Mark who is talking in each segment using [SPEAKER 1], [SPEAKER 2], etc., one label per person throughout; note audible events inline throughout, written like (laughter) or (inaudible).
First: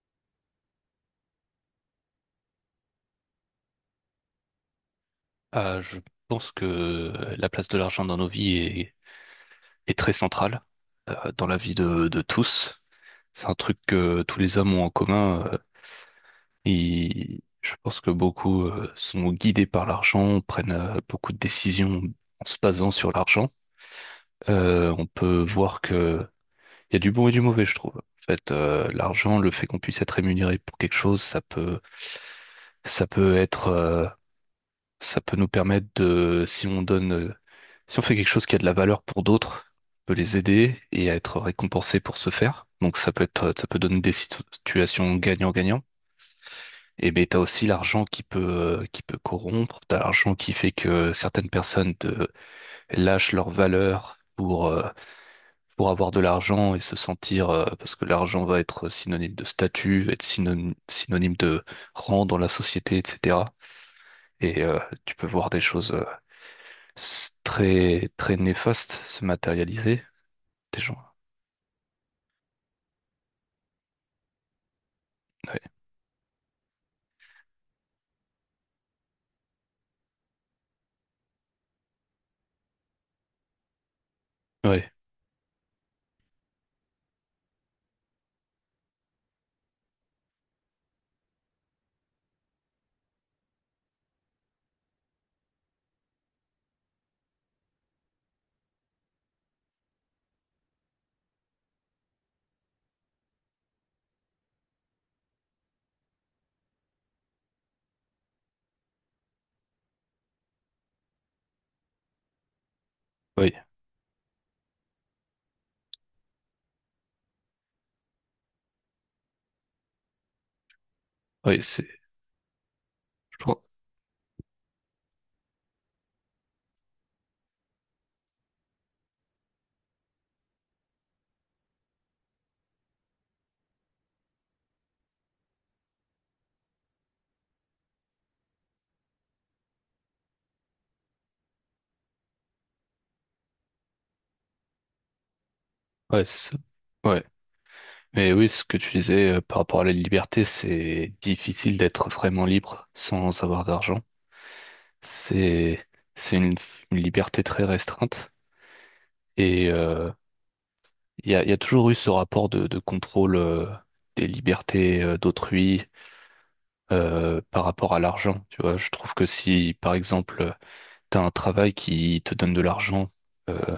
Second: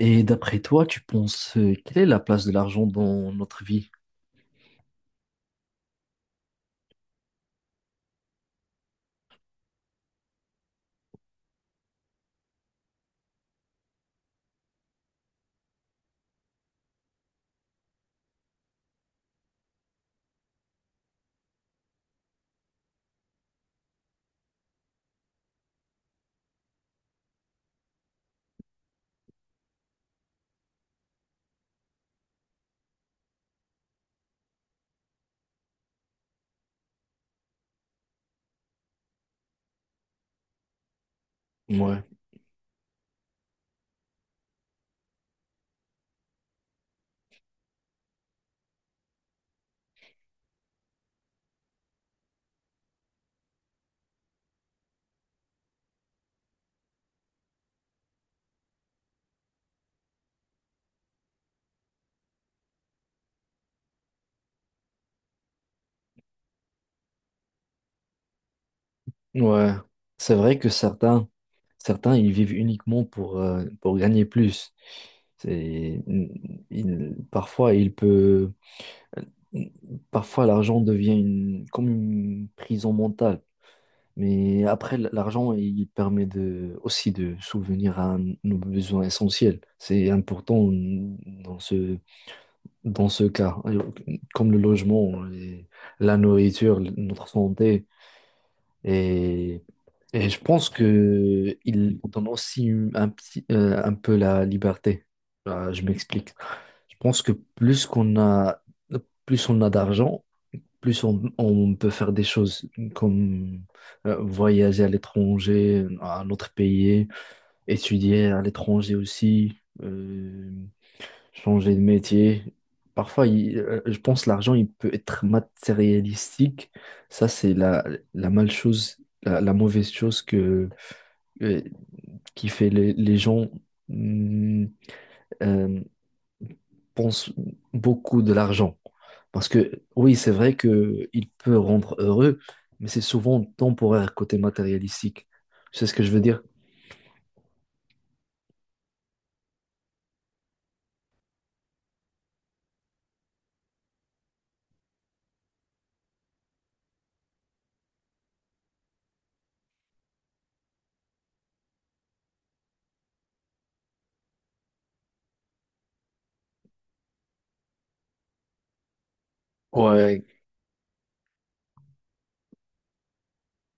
[SPEAKER 1] Et d'après toi, tu penses, quelle est la place de l'argent dans notre vie?
[SPEAKER 2] Ah, je pense que la place de l'argent dans nos vies est très centrale dans la vie de tous. C'est un truc que tous les hommes ont en commun. Et je pense que beaucoup sont guidés par l'argent, prennent beaucoup de décisions en se basant sur l'argent. On peut voir que il y a du bon et du mauvais, je trouve. En fait, l'argent, le fait qu'on puisse être rémunéré pour quelque chose, ça peut être, ça peut nous permettre de, si on donne si on fait quelque chose qui a de la valeur pour d'autres, on peut les aider et être récompensé
[SPEAKER 1] Ouais,
[SPEAKER 2] pour ce faire. Donc ça peut donner des situations gagnant-gagnant. Et ben t'as aussi l'argent qui peut corrompre. T'as l'argent qui fait que certaines personnes te lâchent leur valeur pour avoir de l'argent et se sentir, parce que l'argent va être synonyme de statut, être synonyme de rang dans la société, etc. Et euh, Tu peux voir des choses très, très néfastes se
[SPEAKER 1] ouais.
[SPEAKER 2] matérialiser.
[SPEAKER 1] C'est vrai que
[SPEAKER 2] Des gens.
[SPEAKER 1] certains, certains ils vivent uniquement pour gagner plus. C'est, Parfois, parfois l'argent devient comme une prison mentale. Mais
[SPEAKER 2] Oui,
[SPEAKER 1] après, l'argent, il permet de, aussi de souvenir à nos besoins essentiels. C'est important dans ce, Dans ce cas, comme le logement, et la nourriture, notre santé, et, je pense que il donne aussi un petit, un peu la liberté. Je m'explique. Je pense que plus on a d'argent, plus on peut faire des choses
[SPEAKER 2] oui,
[SPEAKER 1] comme voyager à l'étranger, à un autre pays, étudier à l'étranger aussi. euh,
[SPEAKER 2] oui,
[SPEAKER 1] Changer de métier. Parfois,
[SPEAKER 2] je crois.
[SPEAKER 1] je pense l'argent, il peut être matérialistique. Ça, c'est la mal chose, la mauvaise chose que, euh, qui fait les gens mm, euh, pensent beaucoup de l'argent. Parce que oui, c'est vrai que il peut rendre heureux, mais c'est souvent temporaire côté matérialistique. C'est ce que je veux
[SPEAKER 2] Ouais,
[SPEAKER 1] dire?
[SPEAKER 2] c'est ça. Ouais. Mais oui, ce que tu disais par rapport à la liberté, c'est difficile d'être vraiment libre sans avoir d'argent. C'est, c'est une liberté très restreinte. Et euh, il y a toujours eu ce rapport de contrôle des libertés d'autrui par rapport à l'argent. Tu vois, je trouve que si, par
[SPEAKER 1] Ouais,
[SPEAKER 2] exemple, tu as un travail qui te donne de l'argent, euh,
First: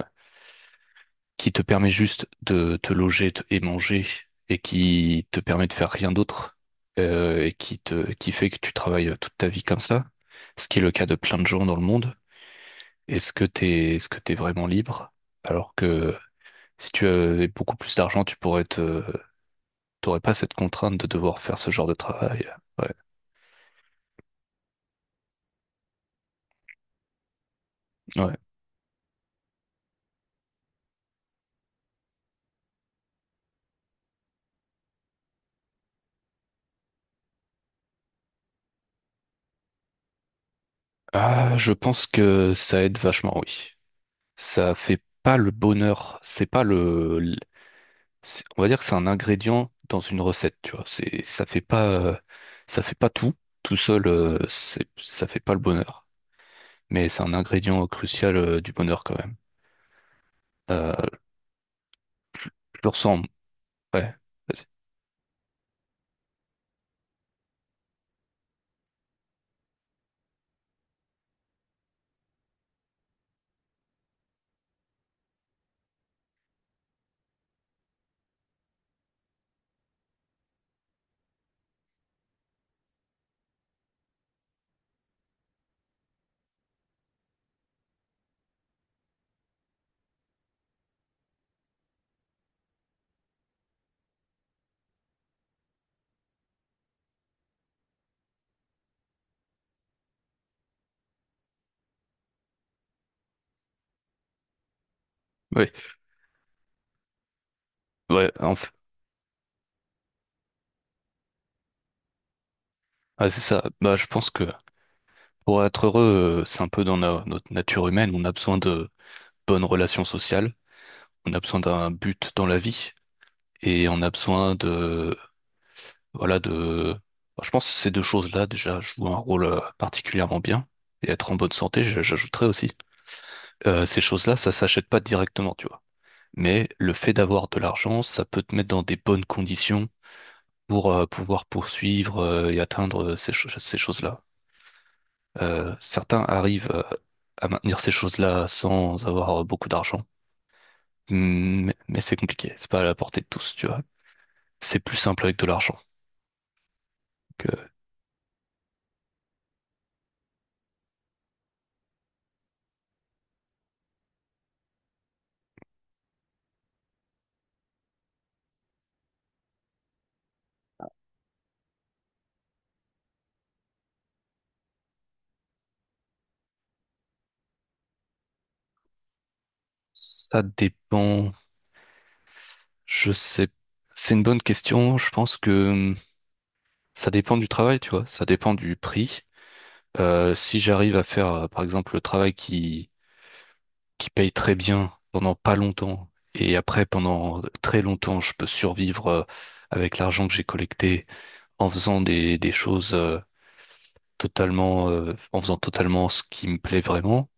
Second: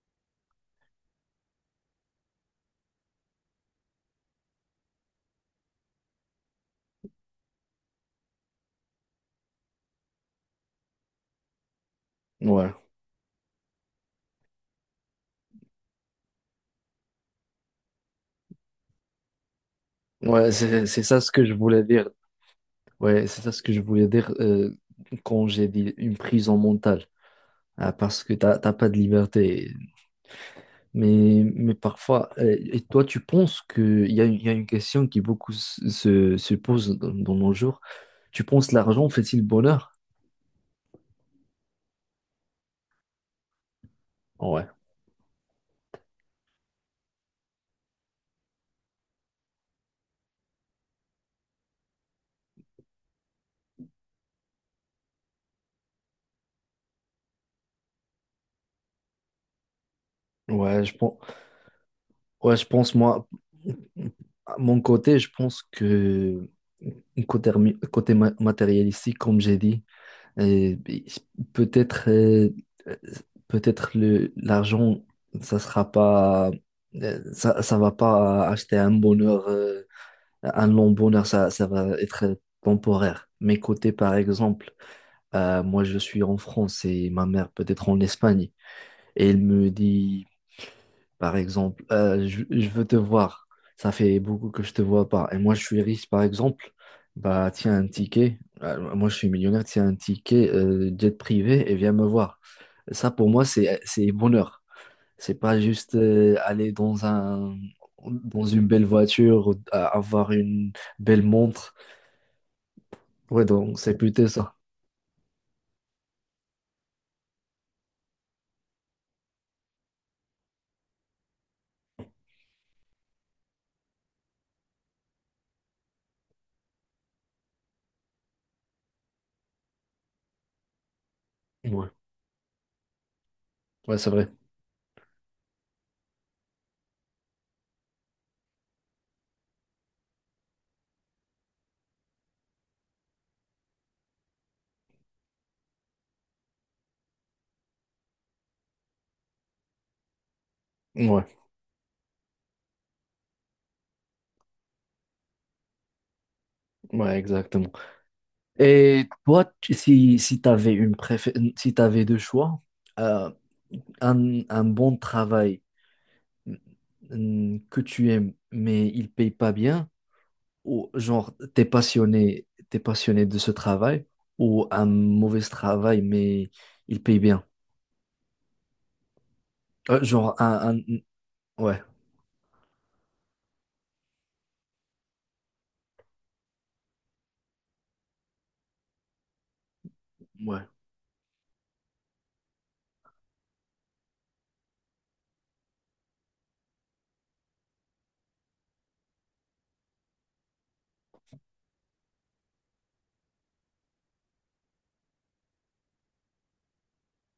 [SPEAKER 2] qui te permet juste de et manger et qui te permet de faire rien d'autre et qui fait que tu travailles toute ta vie comme ça, ce qui est le cas de plein de gens dans le monde.
[SPEAKER 1] ouais,
[SPEAKER 2] Est-ce que t'es vraiment libre? Alors que si tu avais beaucoup plus d'argent, tu pourrais te t'aurais pas
[SPEAKER 1] ouais,
[SPEAKER 2] cette contrainte
[SPEAKER 1] c'est
[SPEAKER 2] de
[SPEAKER 1] ça ce
[SPEAKER 2] devoir
[SPEAKER 1] que je
[SPEAKER 2] faire ce
[SPEAKER 1] voulais
[SPEAKER 2] genre de
[SPEAKER 1] dire.
[SPEAKER 2] travail. Ouais,
[SPEAKER 1] Ouais, c'est ça ce que je voulais dire quand j'ai dit une prison mentale. Ah, parce que
[SPEAKER 2] ouais.
[SPEAKER 1] t'as pas de liberté. Mais parfois, et toi, tu penses que il y a, il y a une question qui beaucoup se pose dans, dans nos jours. Tu penses l'argent fait-il bonheur?
[SPEAKER 2] Ah, je pense que ça aide vachement, oui.
[SPEAKER 1] Ouais.
[SPEAKER 2] Ça fait pas le bonheur, c'est pas le c'est- on va dire que c'est un ingrédient dans une recette, tu vois. Ça fait pas tout. Tout seul, ça fait pas le bonheur. Mais c'est un ingrédient crucial, du bonheur quand même.
[SPEAKER 1] Ouais, je
[SPEAKER 2] Euh,
[SPEAKER 1] pense, ouais, je
[SPEAKER 2] je le
[SPEAKER 1] pense,
[SPEAKER 2] ressens.
[SPEAKER 1] moi,
[SPEAKER 2] Ouais.
[SPEAKER 1] à
[SPEAKER 2] Vas-y.
[SPEAKER 1] mon côté, je pense que côté, côté matérialistique, comme j'ai dit, euh, peut-être euh, euh, peut-être le l'argent, ça sera pas, ça, ça va pas acheter un bonheur, un long bonheur, ça va être temporaire. Mais côté, par exemple, moi, je suis en France et ma mère peut-être en Espagne. Et elle me dit, par exemple. Je veux te voir. Ça fait beaucoup que je te vois pas. Et moi, je suis riche, par exemple. Bah, tiens un ticket. Moi, je suis millionnaire. Tiens un ticket jet privé et viens me voir. Ça, pour moi, c'est bonheur. C'est pas
[SPEAKER 2] Ouais.
[SPEAKER 1] juste aller dans un
[SPEAKER 2] Ouais.
[SPEAKER 1] dans une
[SPEAKER 2] Enf-
[SPEAKER 1] belle voiture, ou, avoir une belle montre.
[SPEAKER 2] ah, c'est
[SPEAKER 1] Ouais,
[SPEAKER 2] ça.
[SPEAKER 1] donc
[SPEAKER 2] Bah,
[SPEAKER 1] c'est
[SPEAKER 2] je
[SPEAKER 1] plutôt
[SPEAKER 2] pense que
[SPEAKER 1] ça.
[SPEAKER 2] pour être heureux, c'est un peu dans notre nature humaine. On a besoin de bonnes relations sociales. On a besoin d'un but dans la vie. Et on a besoin de voilà, de... bah, je pense que ces deux choses-là déjà jouent un rôle particulièrement bien. Et être en bonne santé,
[SPEAKER 1] Ouais,
[SPEAKER 2] j'ajouterais aussi.
[SPEAKER 1] ouais,
[SPEAKER 2] Ces
[SPEAKER 1] c'est vrai.
[SPEAKER 2] choses-là, ça s'achète pas directement, tu vois. Mais le fait d'avoir de l'argent, ça peut te mettre dans des bonnes conditions pour pouvoir poursuivre et atteindre ces choses-là. Certains arrivent à maintenir ces choses-là sans avoir beaucoup d'argent.
[SPEAKER 1] Ouais,
[SPEAKER 2] Mmh. Mais c'est compliqué, c'est pas à la portée de tous, tu vois. C'est plus simple avec de l'argent.
[SPEAKER 1] ouais,
[SPEAKER 2] Donc,
[SPEAKER 1] exactement. Et toi, si t'avais si t'avais deux choix. Euh, un bon travail, mm, que tu aimes, mais il paye pas bien, ou genre t'es passionné de ce travail, ou un mauvais travail, mais il paye bien. Euh, genre
[SPEAKER 2] ça
[SPEAKER 1] un, un- mm,
[SPEAKER 2] dépend.
[SPEAKER 1] ouais,
[SPEAKER 2] Je sais, c'est une bonne question. Je pense que ça dépend du travail, tu vois. Ça dépend du prix. Si
[SPEAKER 1] ouais,
[SPEAKER 2] j'arrive à faire, par exemple, qui paye très bien pendant pas longtemps, et après, pendant très longtemps, je peux survivre avec l'argent que j'ai collecté en faisant des choses en faisant totalement ce qui me plaît vraiment,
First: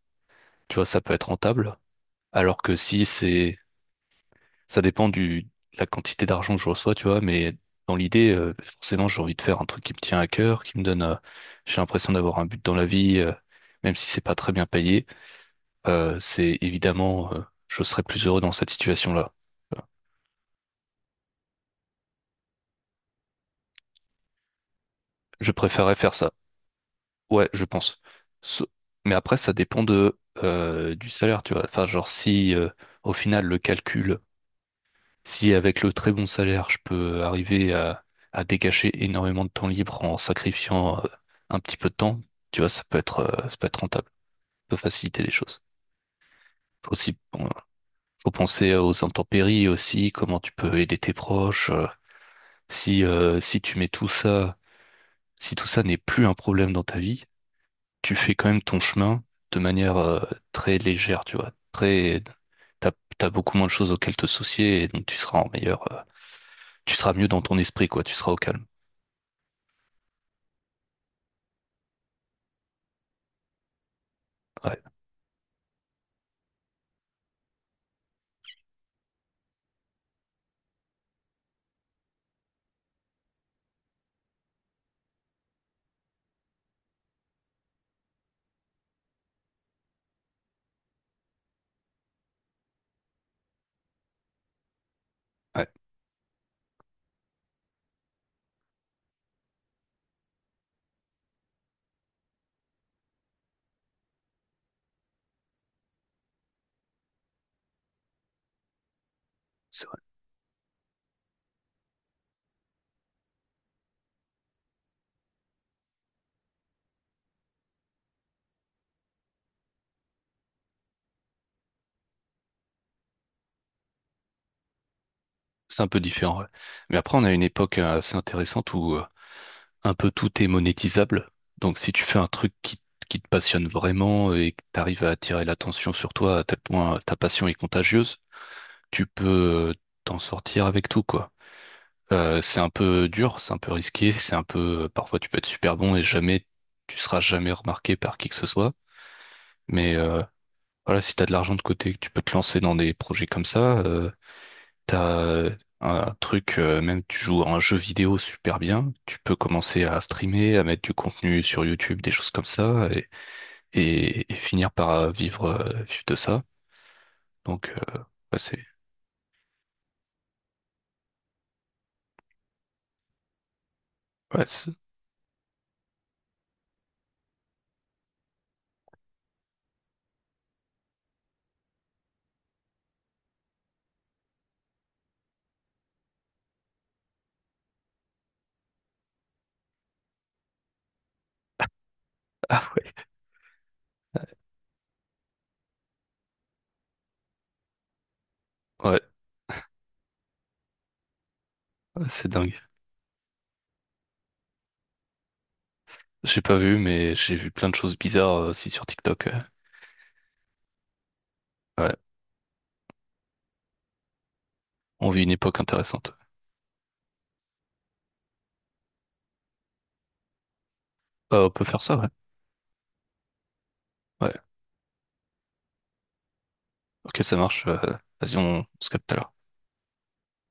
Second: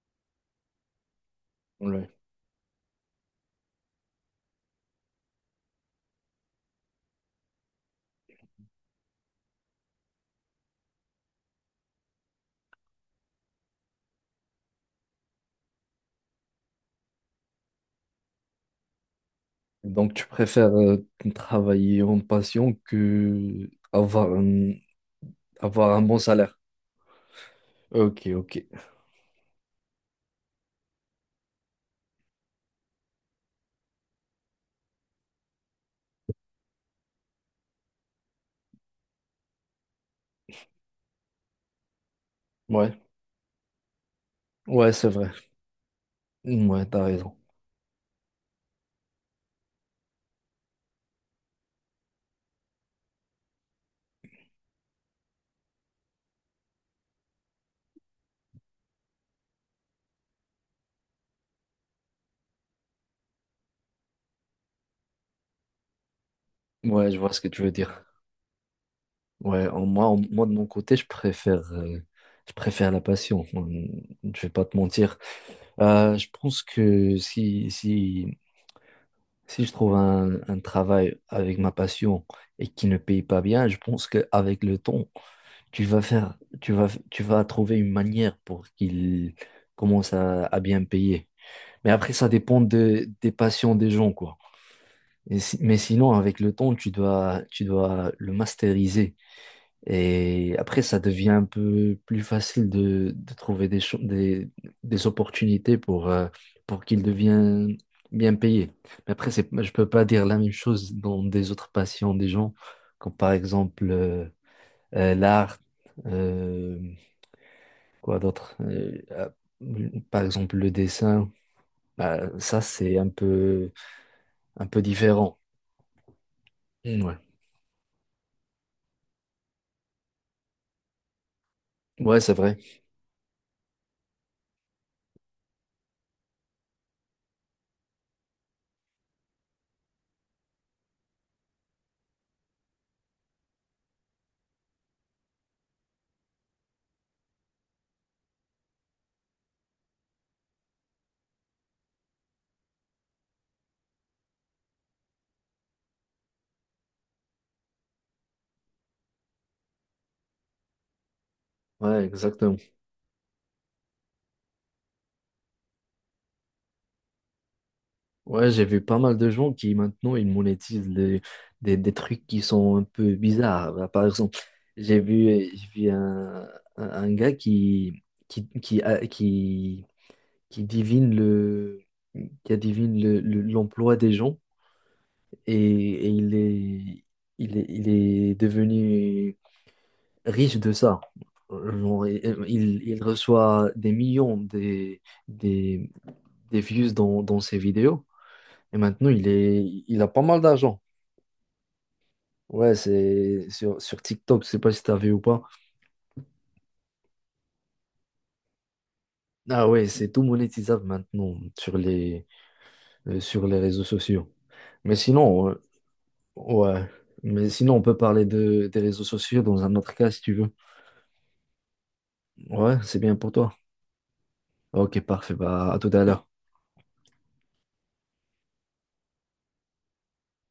[SPEAKER 2] tu vois, ça peut être rentable.
[SPEAKER 1] ouais.
[SPEAKER 2] Alors que si c'est ça dépend du, de la quantité d'argent que je reçois, tu vois, mais dans l'idée, forcément, j'ai envie de faire un truc qui me tient à cœur, qui me donne, j'ai l'impression d'avoir un but dans la vie, même si c'est pas très bien payé. C'est évidemment, je serais plus heureux dans cette situation-là. Euh,
[SPEAKER 1] Donc tu préfères travailler en passion que avoir
[SPEAKER 2] Je préférerais
[SPEAKER 1] avoir un
[SPEAKER 2] faire
[SPEAKER 1] bon
[SPEAKER 2] ça.
[SPEAKER 1] salaire.
[SPEAKER 2] Ouais, je pense.
[SPEAKER 1] Ok, ok.
[SPEAKER 2] Sau- mais après, ça dépend de, du salaire, tu vois. Enfin, genre, si, au final, le calcul si avec le très bon salaire, je peux arriver à dégager énormément de temps libre en sacrifiant un petit peu de temps, tu vois,
[SPEAKER 1] Ouais,
[SPEAKER 2] ça peut être rentable, ça peut
[SPEAKER 1] ouais, c'est
[SPEAKER 2] faciliter
[SPEAKER 1] vrai.
[SPEAKER 2] les choses.
[SPEAKER 1] Ouais,
[SPEAKER 2] Faut
[SPEAKER 1] t'as
[SPEAKER 2] aussi,
[SPEAKER 1] raison.
[SPEAKER 2] faut penser aux intempéries aussi, comment tu peux aider tes proches. Si, si tu mets tout ça, si tout ça n'est plus un problème dans ta vie, tu fais quand même ton chemin de manière très légère, tu vois, t'as, t'as beaucoup moins de choses auxquelles te soucier et donc tu seras en meilleur, tu
[SPEAKER 1] Ouais,
[SPEAKER 2] seras
[SPEAKER 1] je
[SPEAKER 2] mieux
[SPEAKER 1] vois ce
[SPEAKER 2] dans
[SPEAKER 1] que
[SPEAKER 2] ton
[SPEAKER 1] tu veux
[SPEAKER 2] esprit, quoi,
[SPEAKER 1] dire.
[SPEAKER 2] tu seras au calme.
[SPEAKER 1] Ouais, moi de mon côté, je préfère la passion. Hum. Je vais pas te
[SPEAKER 2] Ouais.
[SPEAKER 1] mentir. Je pense que si je trouve un travail avec ma passion et qui ne paye pas bien, je pense qu'avec le temps, tu vas faire, tu vas trouver une manière pour qu'il commence à bien payer. Mais après, ça dépend de, des passions des gens, quoi.
[SPEAKER 2] Ouais,
[SPEAKER 1] Mais sinon, avec le temps, tu dois le masteriser. Et après, ça devient un peu plus facile de trouver des opportunités pour qu'ils deviennent bien payés. Mais après, c'est, je
[SPEAKER 2] c'est
[SPEAKER 1] peux
[SPEAKER 2] vrai.
[SPEAKER 1] pas dire la même chose dans des autres passions des gens, comme par exemple l'art, euh, quoi d'autre, par exemple le dessin. Bah, ça, c'est un peu différent.
[SPEAKER 2] C'est un peu différent. Ouais. Mais
[SPEAKER 1] Mmh. Ouais,
[SPEAKER 2] après, on a une époque assez intéressante où un peu tout est monétisable. Donc, si tu fais
[SPEAKER 1] ouais,
[SPEAKER 2] un
[SPEAKER 1] c'est
[SPEAKER 2] truc
[SPEAKER 1] vrai.
[SPEAKER 2] qui te passionne vraiment et que tu arrives à attirer l'attention sur toi à tel point ta passion est contagieuse, tu peux t'en sortir avec tout, quoi. C'est un peu dur, c'est un peu risqué, c'est un peu, parfois tu peux être super bon et jamais, tu seras jamais remarqué par qui que ce soit. Mais euh, voilà, si tu as de l'argent de côté, que tu peux te lancer dans des projets comme ça, t'as un truc, même tu joues à un jeu vidéo super bien, tu peux commencer à streamer, à mettre du contenu sur YouTube,
[SPEAKER 1] Ouais,
[SPEAKER 2] des choses comme
[SPEAKER 1] exactement.
[SPEAKER 2] ça, et, et finir par vivre de ça. Donc, ouais,
[SPEAKER 1] Ouais, j'ai vu pas mal de gens qui maintenant ils monétisent des trucs qui sont un peu bizarres. Bah, par exemple,
[SPEAKER 2] ouais, c'est-
[SPEAKER 1] j'ai vu un gars qui, a- qui, qui divine le, qui adivine l'emploi des gens et, et il est, il est devenu riche de ça. Genre,
[SPEAKER 2] (laughs) ah,
[SPEAKER 1] il reçoit des millions des, des views dans, dans ses vidéos. Et
[SPEAKER 2] ouais,
[SPEAKER 1] maintenant, il a pas mal d'argent.
[SPEAKER 2] ouais, c'est dingue.
[SPEAKER 1] Ouais, c'est sur, sur TikTok, je sais pas si t'as vu ou pas.
[SPEAKER 2] J'ai pas vu, mais j'ai vu plein de choses bizarres aussi sur TikTok.
[SPEAKER 1] Ah ouais, c'est tout monétisable maintenant
[SPEAKER 2] Ouais,
[SPEAKER 1] sur les réseaux sociaux. Mais
[SPEAKER 2] on vit une
[SPEAKER 1] sinon,
[SPEAKER 2] époque intéressante.
[SPEAKER 1] ouais. Mais sinon, on peut parler de, des réseaux sociaux dans un autre cas si tu veux.
[SPEAKER 2] On peut faire ça, ouais.
[SPEAKER 1] Ouais, c'est bien pour toi.
[SPEAKER 2] Ouais,
[SPEAKER 1] Ok, parfait. Bah, à tout à l'heure.
[SPEAKER 2] ok, ça marche. Vas-y, on se capte tout à l'heure.